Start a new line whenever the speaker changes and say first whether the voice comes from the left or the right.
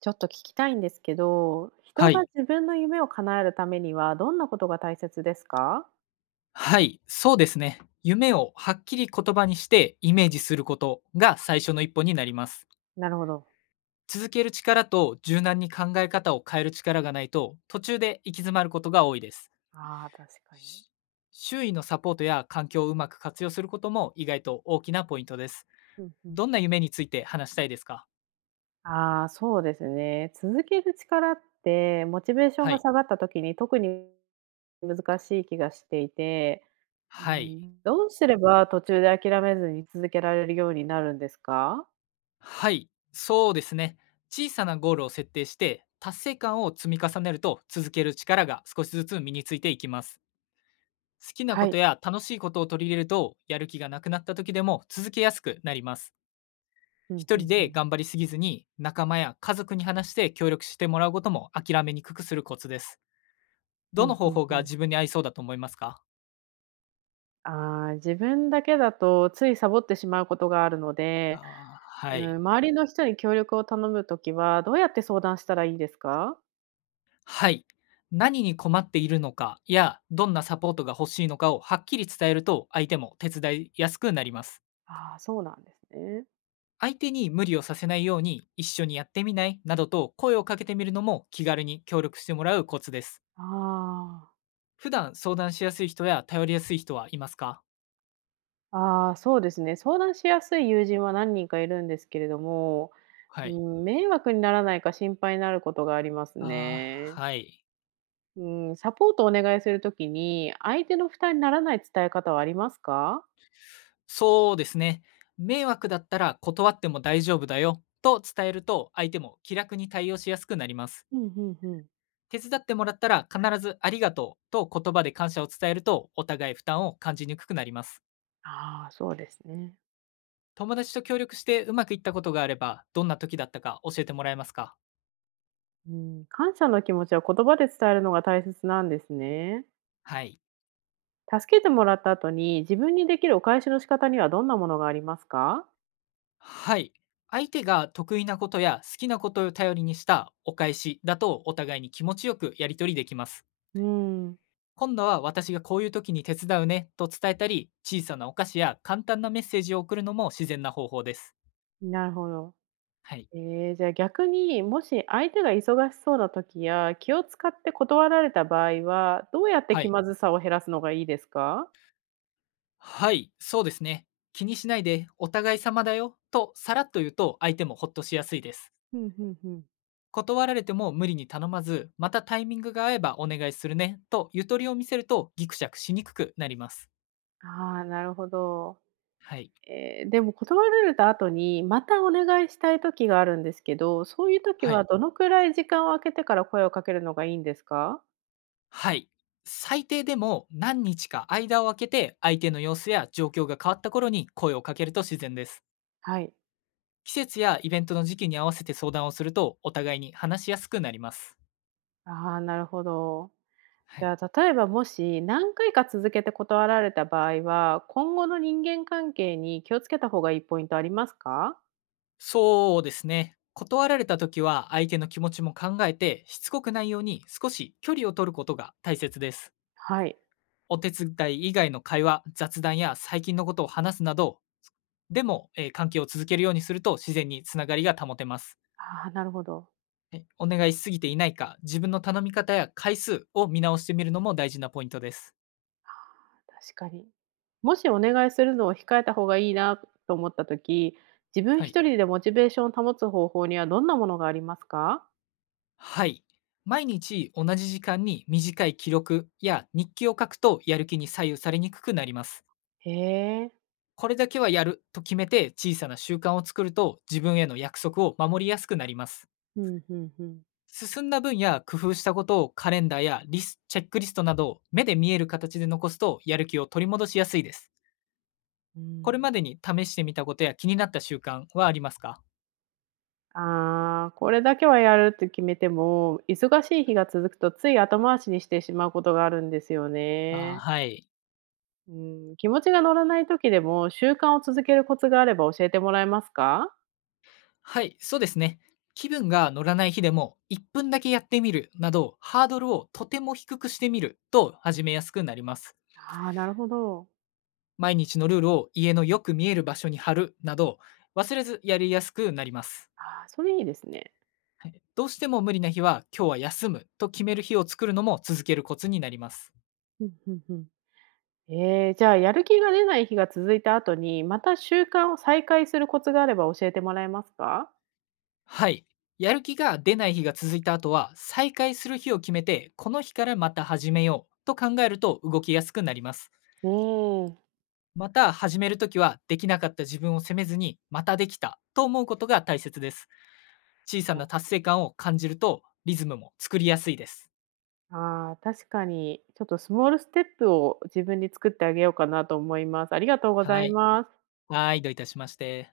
right: ちょっと聞きたいんですけど、
left: は
right: 人が
left: い。
right: 自分の夢を叶えるためにはどんなことが大切ですか？
left: はい、そうですね。夢をはっきり言葉にしてイメージすることが最初の一歩になります。
right: なるほど。
left: 続ける力と柔軟に考え方を変える力がないと途中で行き詰まることが多いです。
right: ああ、確かに。
left: し周囲のサポートや環境をうまく活用することも意外と大きなポイントです。
right: うんうん。
left: どんな夢について話したいですか？
right: ああ、そうですね。続ける力って、モチベーション
left: は
right: が
left: い。
right: 下がった時に特に難しい気がしていて、う
left: はい。
right: ん、どうすれば途中で諦めずに続けられるようになるんですか？
left: はい。そうですね。小さなゴールを設定して達成感を積み重ねると続ける力が少しずつ身についていきます。好きなこ
right: は
left: と
right: い。
left: や楽しいことを取り入れるとやる気がなくなった時でも続けやすくなります。
right: うん
left: 一
right: う
left: 人
right: んう
left: で
right: ん。
left: 頑張りすぎずに仲間や家族に話して協力してもらうことも諦めにくくするコツです。
right: う
left: どの
right: ん
left: 方
right: うん
left: 法
right: う
left: が
right: ん。
left: 自分に合いそうだと思いますか？
right: ああ、自分だけだとついサボってしまうことがあるので、
left: あー、は
right: うん、
left: い。
right: 周りの人に協力を頼むときは、どうやって相談したらいいですか？
left: はい。何に困っているのかやどんなサポートが欲しいのかをはっきり伝えると相手も手伝いやすくなります。
right: ああ、そうなんですね。
left: 相手に無理をさせないように一緒にやってみないなどと声をかけてみるのも気軽に協力してもらうコツです。
right: あ
left: 普段相談しやすい人や頼りやすい人はいますか？
right: あ、ああ、そうですね。相談しやすい友人は何人かいるんですけれども、
left: は
right: う
left: い。
right: ん、迷惑にならないか心配になることがあります
left: ああ、
right: ね。
left: はい。
right: うん、サポートをお願いするときに、相手の負担にならない伝え方はありますか？
left: そうですね。迷惑だったら断っても大丈夫だよと伝えると、相手も気楽に対応しやすくなります。
right: うん、うんうん。
left: 手伝ってもらったら必ずありがとうと言葉で感謝を伝えると、お互い負担を感じにくくなります。
right: ああ、そうですね。
left: 友達と協力してうまくいったことがあれば、どんな時だったか教えてもらえますか？
right: うん、感謝の気持ちは言葉で伝えるのが大切なんですね。
left: はい。
right: 助けてもらった後に、自分にできるお返しの仕方にはどんなものがありますか？
left: はい。相手が得意なことや好きなことを頼りにしたお返しだとお互いに気持ちよくやり取りできます。
right: うーん、
left: 今度は私がこういう時に手伝うねと伝えたり、小さなお菓子や簡単なメッセージを送るのも自然な方法です。
right: なるほど。
left: はい。
right: ええ、じゃあ逆に、もし相手が忙しそうな時や、気を使って断られた場合は、どうやって
left: は
right: 気
left: い。
right: まずさを減らすのがいいですか？
left: はい。そうですね。気にしないでお互い様だよとさらっと言うと相手もほっとしやすいです。
right: ふんふんふん。
left: 断られても無理に頼まず、またタイミングが合えばお願いするねとゆとりを見せるとギクシャクしにくくなります。
right: ああ、なるほど。
left: はい。
right: ええ、でも断られた後に、またお願いしたい時があるんですけど、そういう時
left: は
right: は
left: い。
right: どのくらい時間を空けてから声をかけるのがいいんですか？
left: はい。最低でも何日か間を空けて相手の様子や状況が変わった頃に声をかけると自然です。
right: はい。
left: 季節やイベントの時期に合わせて相談をするとお互いに話しやすくなります。
right: ああ、なるほど。
left: は
right: じ
left: い。
right: ゃあ、例えばもし何回か続けて断られた場合は、今後の人間関係に気をつけた方がいいポイントありますか？
left: そうですね。断られた時は相手の気持ちも考えてしつこくないように少し距離を取ることが大切です。
right: はい。
left: お手伝い以外の会話、雑談や最近のことを話すなど、でも、関係を続けるようにすると自然につながりが保てます。
right: ああ、なるほど。
left: はい、お願いしすぎていないか、自分の頼み方や回数を見直してみるのも大事なポイントです。
right: 確かに。もしお願いするのを控えた方がいいなと思った時、自分
left: はい。
right: 一人でモチベーションを保つ方法にはどんなものがありますか？
left: はい。毎日同じ時間に短い記録や日記を書くとやる気に左右されにくくなります。
right: へえ。
left: これだけはやると決めて小さな習慣を作ると自分への約束を守りやすくなります。
right: うんうんうん。
left: 進んだ分や工夫したことをカレンダーやリスチェックリストなど目で見える形で残すとやる気を取り戻しやすいです。
right: うー
left: これ
right: ん。
left: までに試してみたことや気になった習慣はありますか？
right: ああ、これだけはやるって決めても、忙しい日が続くとつい後回しにしてしまうことがあるんですよ
left: あ
right: ね。
left: ー、はい。
right: うん、気持ちが乗らない時でも、習慣を続けるコツがあれば教えてもらえますか？
left: はい、そうですね。気分が乗らない日でも1分だけやってみるなどハードルをとても低くしてみると始めやすくなります。
right: ああー、なるほど。
left: 毎日のルールを家のよく見える場所に貼るなど忘れずやりやすくなります。
right: ああ、それいいですね。
left: はい、どうしても無理な日は今日は休むと決める日を作るのも続けるコツになります。
right: ふんふんふん。じゃあ、やる気が出ない日が続いた後に、また習慣を再開するコツがあれば教えてもらえますか？
left: はい。やる気が出ない日が続いた後は再開する日を決めてこの日からまた始めようと考えると動きやすくなります。
right: うん。
left: また始めるときは、できなかった自分を責めずに、またできたと思うことが大切です。小さ
right: な
left: な達成感を感じると、リズムも作りやすいです。
right: ああ、確かに、ちょっとスモールステップを自分に作ってあげようかなと思います。ありがとうござ
left: は
right: い
left: い。
right: ます。
left: はい、どういたしまして。